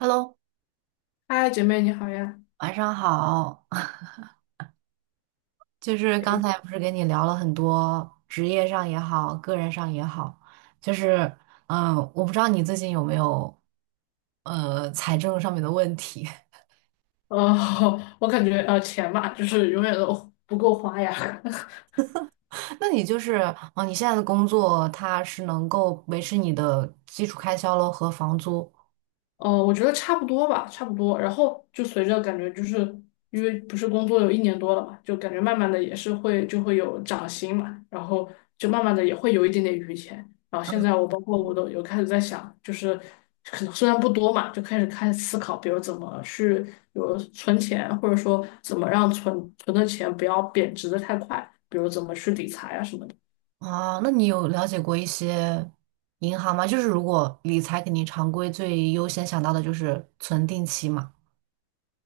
Hello，嗨，姐妹你好呀。晚上好。就是刚才不是跟你聊了很多职业上也好，个人上也好，就是我不知道你最近有没有财政上面的问题。呃，我感觉钱嘛，就是永远都不够花呀。那你就是哦，你现在的工作它是能够维持你的基础开销咯和房租我觉得差不多吧，差不多。然后就随着感觉，就是因为不是工作有一年多了嘛，就感觉慢慢的也是会就会有涨薪嘛，然后就慢慢的也会有一点点余钱。然后现在我包括我都有开始在想，就是可能虽然不多嘛，就开始思考，比如怎么去，比如存钱，或者说怎么让存的钱不要贬值的太快，比如怎么去理财啊什么的。啊？那你有了解过一些银行吗？就是如果理财，肯定常规最优先想到的就是存定期嘛。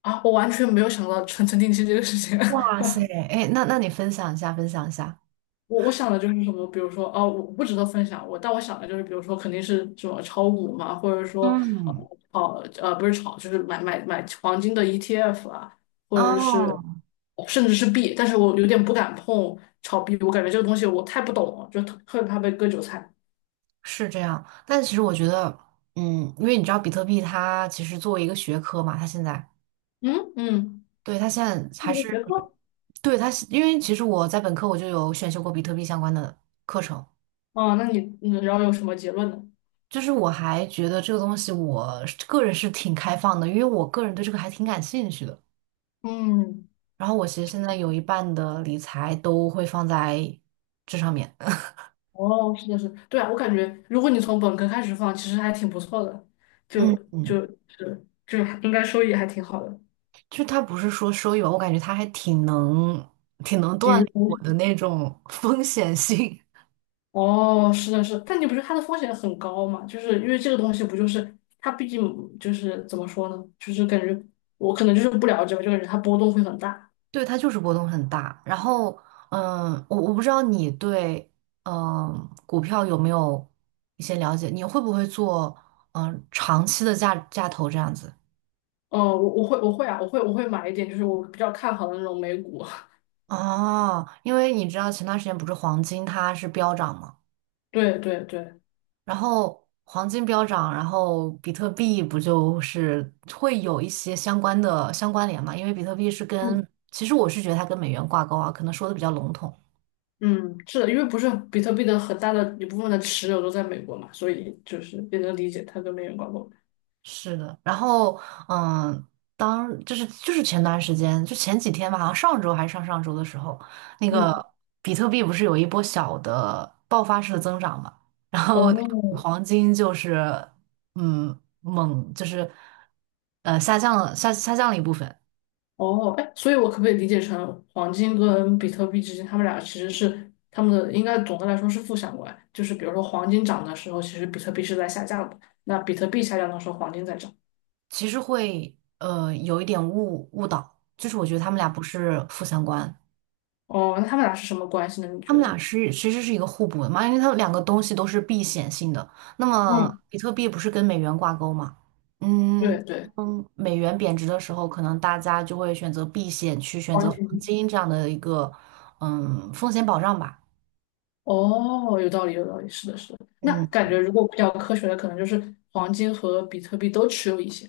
啊，我完全没有想到存承定期这个事情。哇塞，哎，那你分享一下，分享一下。我想的就是什么，比如说，哦，我不值得分享。我但我想的就是，比如说，肯定是什么炒股嘛，或者说，嗯，呃，不是炒，就是买黄金的 ETF 啊，或者是哦，甚至是币。但是我有点不敢碰炒币，我感觉这个东西我太不懂了，就特别怕被割韭菜。是这样。但其实我觉得，嗯，因为你知道比特币它其实作为一个学科嘛，它现在，嗯嗯，对，它现在这还是一是，个学科。对，它是，因为其实我在本科我就有选修过比特币相关的课程，啊，那你，然后有什么结论呢？就是我还觉得这个东西我是个人是挺开放的，因为我个人对这个还挺感兴趣的。嗯。然后我其实现在有一半的理财都会放在这上面。哦，是的，是的，对啊，我感觉如果你从本科开始放，其实还挺不错的，就嗯嗯。就是还应该收益还挺好的，就他不是说收益吧，我感觉他还挺能抵锻炼御风我的险。那种 风险性。哦，是的，是的但你不是它的风险很高嘛？就是因为这个东西不就是它毕竟就是怎么说呢？就是感觉我可能就是不了解吧，就感觉它波动会很大。对，它就是波动很大。然后，嗯，我不知道你对嗯股票有没有一些了解，你会不会做长期的价投这样子？哦，我会啊，我会买一点，就是我比较看好的那种美股。哦，因为你知道前段时间不是黄金它是飙涨吗？对对对，然后黄金飙涨，然后比特币不就是会有一些相关联嘛？因为比特币是嗯。跟，其实我是觉得它跟美元挂钩啊，可能说的比较笼统。嗯，是的，因为不是比特币的很大的一部分的持有都在美国嘛，所以就是也能理解它跟美元挂钩。是的，然后嗯，当就是就是前段时间，就前几天吧，好像上周还是上上周的时候，那嗯，个比特币不是有一波小的爆发式的增长嘛？然后哦，黄金就是嗯猛就是下降了一部分。哦，哎，所以我可不可以理解成黄金跟比特币之间，他们俩其实是他们的应该总的来说是负相关，就是比如说黄金涨的时候，其实比特币是在下降的，那比特币下降的时候，黄金在涨。其实会有一点误导，就是我觉得他们俩不是负相关，哦，那他们俩是什么关系呢？你他觉们俩得？是其实是一个互补的嘛，因为它们两个东西都是避险性的。那么嗯，比特币不是跟美元挂钩嘛？嗯对对，嗯，美元贬值的时候，可能大家就会选择避险，去选择黄黄金。金这样的一个风险保障吧。哦，有道理，有道理，是的，是的。那嗯感觉如果比较科学的，可能就是黄金和比特币都持有一些。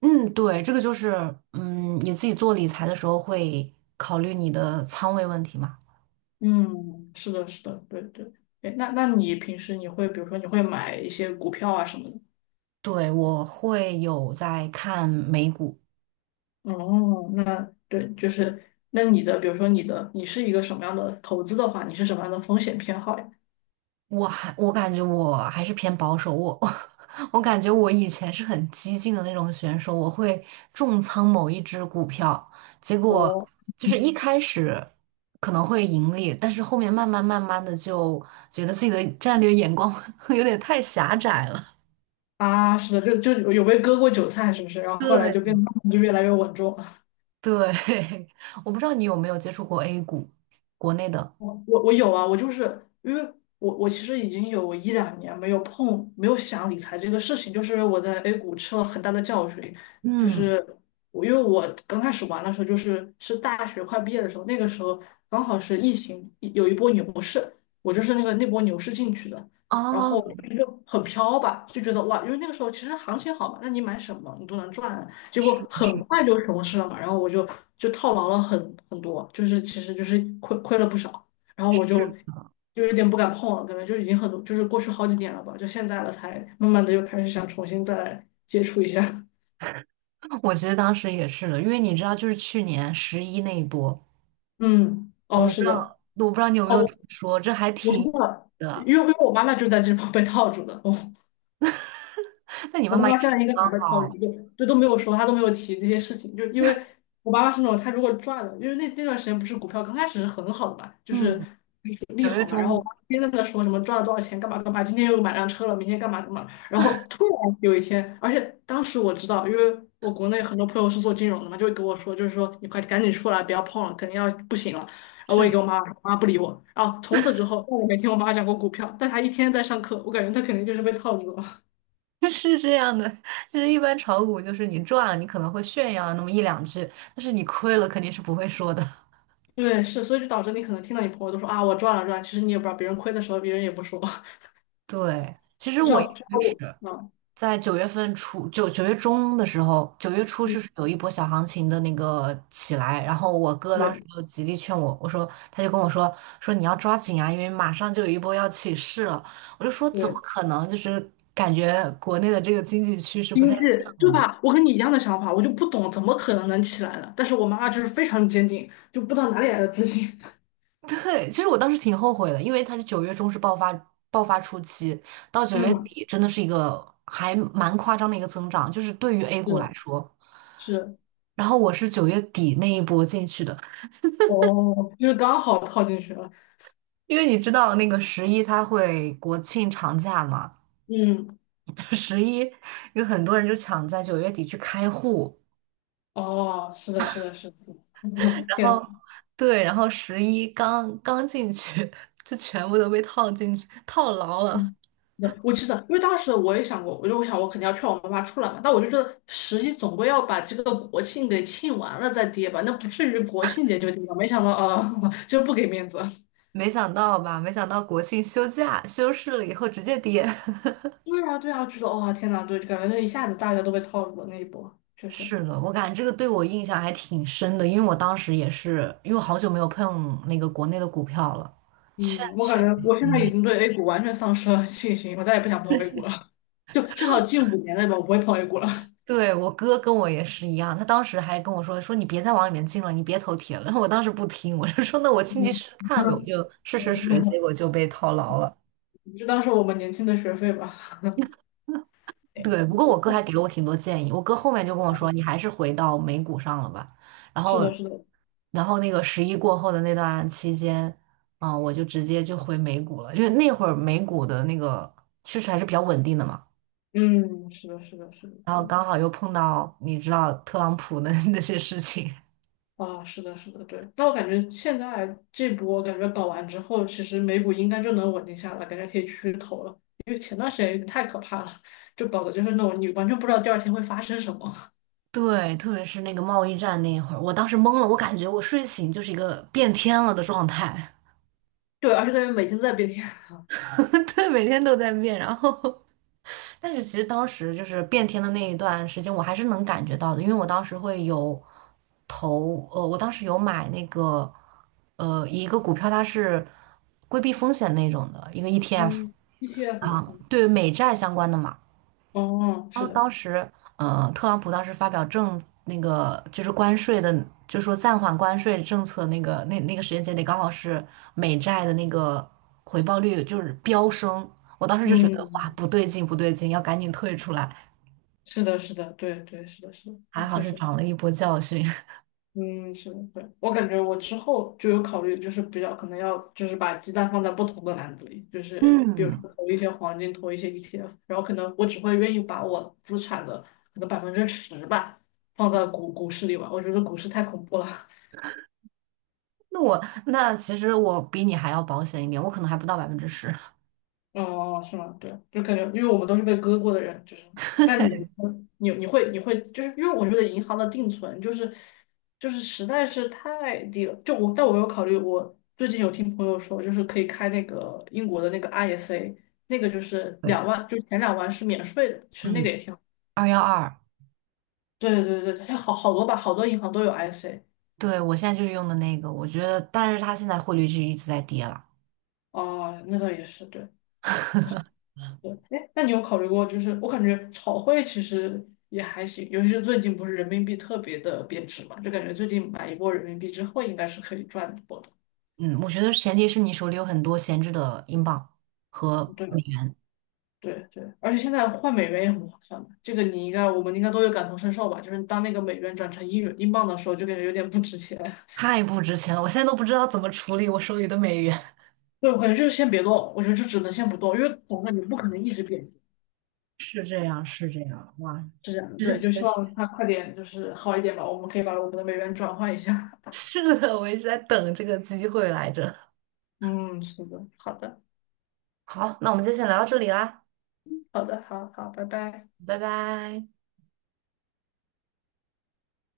嗯，对，这个就是你自己做理财的时候会考虑你的仓位问题嘛。嗯，是的，是的，对对。哎，那你平时你会，比如说你会买一些股票啊什么的？对，我会有在看美股，哦，那对，就是那你的，比如说你的，你是一个什么样的投资的话，你是什么样的风险偏好呀？我感觉我还是偏保守，我 我感觉我以前是很激进的那种选手，我会重仓某一只股票，结果哦，就是一开始可能会盈利，但是后面慢慢慢慢的就觉得自己的战略眼光 有点太狭窄了。啊，是的，就有被割过韭菜，是不是？然后后来就变对，得就越来越稳重。对，我不知道你有没有接触过 A 股，国内的，我有啊，我就是因为我其实已经有一两年没有碰，没有想理财这个事情，就是我在 A 股吃了很大的教训，就嗯，是因为我刚开始玩的时候，就是大学快毕业的时候，那个时候刚好是疫情有一波牛市，我就是那波牛市进去的，然后哦，就很飘吧，就觉得哇，因为那个时候其实行情好嘛，那你买什么你都能赚，结果是的很是的。快就熊市了嘛，然后我就套牢了很多，就是其实就是亏了不少。然后我就是就有点不敢碰了，感觉就已经很多，就是过去好几年了吧，就现在了才慢慢的又开始想重新再来接触一下。我其实当时也是的，因为你知道，就是去年十一那一波，嗯，哦，我不是知道，的，我不知道你有没哦，有听我说，这还我知挺道了，因的。为因为我妈妈就在这方被套住的。那你我妈妈妈应妈该现是在应该还在考好，虑，就都没有说，她都没有提这些事情，就因为我妈妈是那种她如果赚了，因为那段时间不是股票刚开始是很好的嘛，就是嗯，利九月好嘛，然后我中爸天天在那说什么赚了多少钱，干嘛干嘛，今天又买辆车了，明天干嘛干嘛，然后突然有一天，而且当时我知道，因为我国内很多朋友是做金融的嘛，就会跟我说，就是说你快赶紧出来，不要碰了，肯定要不行了。然后我也给是我妈，我妈不理我，然后从此之后，我也没听我妈讲过股票，但她一天在上课，我感觉她肯定就是被套住了。的 是这样的，就是一般炒股就是你赚了，你可能会炫耀那么一两句，但是你亏了肯定是不会说的。对，是，所以就导致你可能听到你朋友都说啊，我赚了赚了其实你也不知道，别人亏的时候别人也不说。对，其 实你我一至开少 始。我，嗯，在九月份初，九月中的时候，九月初嗯是有一波小行情的那个起来，然后我哥当时对就极力劝我，他就跟我说说你要抓紧啊，因为马上就有一波要起势了。我就说怎么对，可能？就是感觉国内的这个经济趋势不太经济像对嘛。吧？我跟你一样的想法，我就不懂怎么可能能起来呢？但是我妈妈就是非常坚定，就不知道哪里来的自信。对，其实我当时挺后悔的，因为它是九月中是爆发初期，到 九月嗯，底真的是一个还蛮夸张的一个增长，就是对于 A 股来是说。是，然后我是九月底那一波进去的，哦，就是刚好套进去了。因为你知道那个十一它会国庆长假嘛，嗯，十一有很多人就抢在九月底去开户，哦，是的，是的，是的。然后天。对，然后十一刚刚进去 就全部都被套进去套牢了，嗯，那我记得，因为当时我也想过，我就想我肯定要劝我妈妈出来嘛，但我就觉得十一总归要把这个国庆给庆完了再跌吧，那不至于国庆节就跌吧。没想到，啊，就不给面子。没想到吧？没想到国庆休假休市了以后直接跌。对啊，对啊，觉得哇，天呐，对，感觉那一下子大家都被套路了那一波，确实。是的，我感觉这个对我印象还挺深的，因为我当时也是，因为我好久没有碰那个国内的股票了，嗯，券我感圈。觉我现在已经对 A 股完全丧失了信心，我再也不想碰 A 股了，就至少近5年内吧，我不会碰 A 股了。对，我哥跟我也是一样，他当时还跟我说说你别再往里面进了，你别投铁了。然后我当时不听，我就说那我进嗯去试试看呗，我就试试水，结嗯，果就被套牢了。就当是我们年轻的学费吧。对对，不过我我哥还碰给了我挺多建议，我哥后面就跟我说你还是回到美股上了吧。然是后，的，是的，然后那个十一过后的那段期间，啊、我就直接就回美股了，因为那会儿美股的那个趋势还是比较稳定的嘛。嗯，是的，是的，是的，然后对，刚好又碰到你知道特朗普的 那些事情。啊，是的，是的，对。但我感觉现在这波感觉搞完之后，其实美股应该就能稳定下来，感觉可以去投了。因为前段时间有点太可怕了，就搞的就是那种你完全不知道第二天会发生什么。对，特别是那个贸易战那一会儿，我当时懵了，我感觉我睡醒就是一个变天了的状态，对，而且感觉每天都在变天啊。对，每天都在变。然后，但是其实当时就是变天的那一段时间，我还是能感觉到的，因为我当时有买那个，一个股票，它是规避风险那种的一个 ETF 嗯，ETF 嘛，啊，嗯对美债相关的嘛。哦，然是后的，当时，特朗普当时发表那个就是关税的，就说暂缓关税政策那个时间节点，刚好是美债的那个回报率就是飙升。我当时就觉得哇，嗯，不对劲，不对劲，要赶紧退出来。是的，是的，对对，是的，是的，对还好确是实。长了一波教训。嗯，是的，对，我感觉我之后就有考虑，就是比较可能要就是把鸡蛋放在不同的篮子里，就是比如嗯，说投一些黄金，投一些 ETF，然后可能我只会愿意把我资产的可能10%吧放在股市里吧，我觉得股市太恐怖了。那其实我比你还要保险一点，我可能还不到10%。哦，哦是吗？对，就感觉，因为我们都是被割过的人，就是，那 你对你你会你会，就是因为我觉得银行的定存就是实在是太低了，但我有考虑，我最近有听朋友说，就是可以开那个英国的那个 ISA，那个就是对，2万，就前两万是免税的，其实那个嗯，也挺好，二幺二，对对对对，好好多吧，好多银行都有 ISA，对我现在就是用的那个，我觉得，但是它现在汇率就一直在跌了。哦，那倒也是，对。对，哎，那你有考虑过，就是我感觉炒汇其实也还行，尤其是最近不是人民币特别的贬值嘛，就感觉最近买一波人民币之后，应该是可以赚一波的。嗯，我觉得前提是你手里有很多闲置的英镑和美对元，对对，而且现在换美元也很划算的，这个你应该我们应该都有感同身受吧？就是当那个美元转成英镑的时候，就感觉有点不值钱。太不值钱了，我现在都不知道怎么处理我手里的美元。对，我感觉就是先别动，我觉得就只能先不动，因为总感觉不可能一直贬值，是这样，是这样，哇，是这样的。这对，就确希实望它快点就是好一点吧，我们可以把我们的美元转换一下。是的，我一直在等这个机会来着。嗯，是的，好的。好，那我们今天先聊到这里啦，好的，好好，拜拜。拜拜。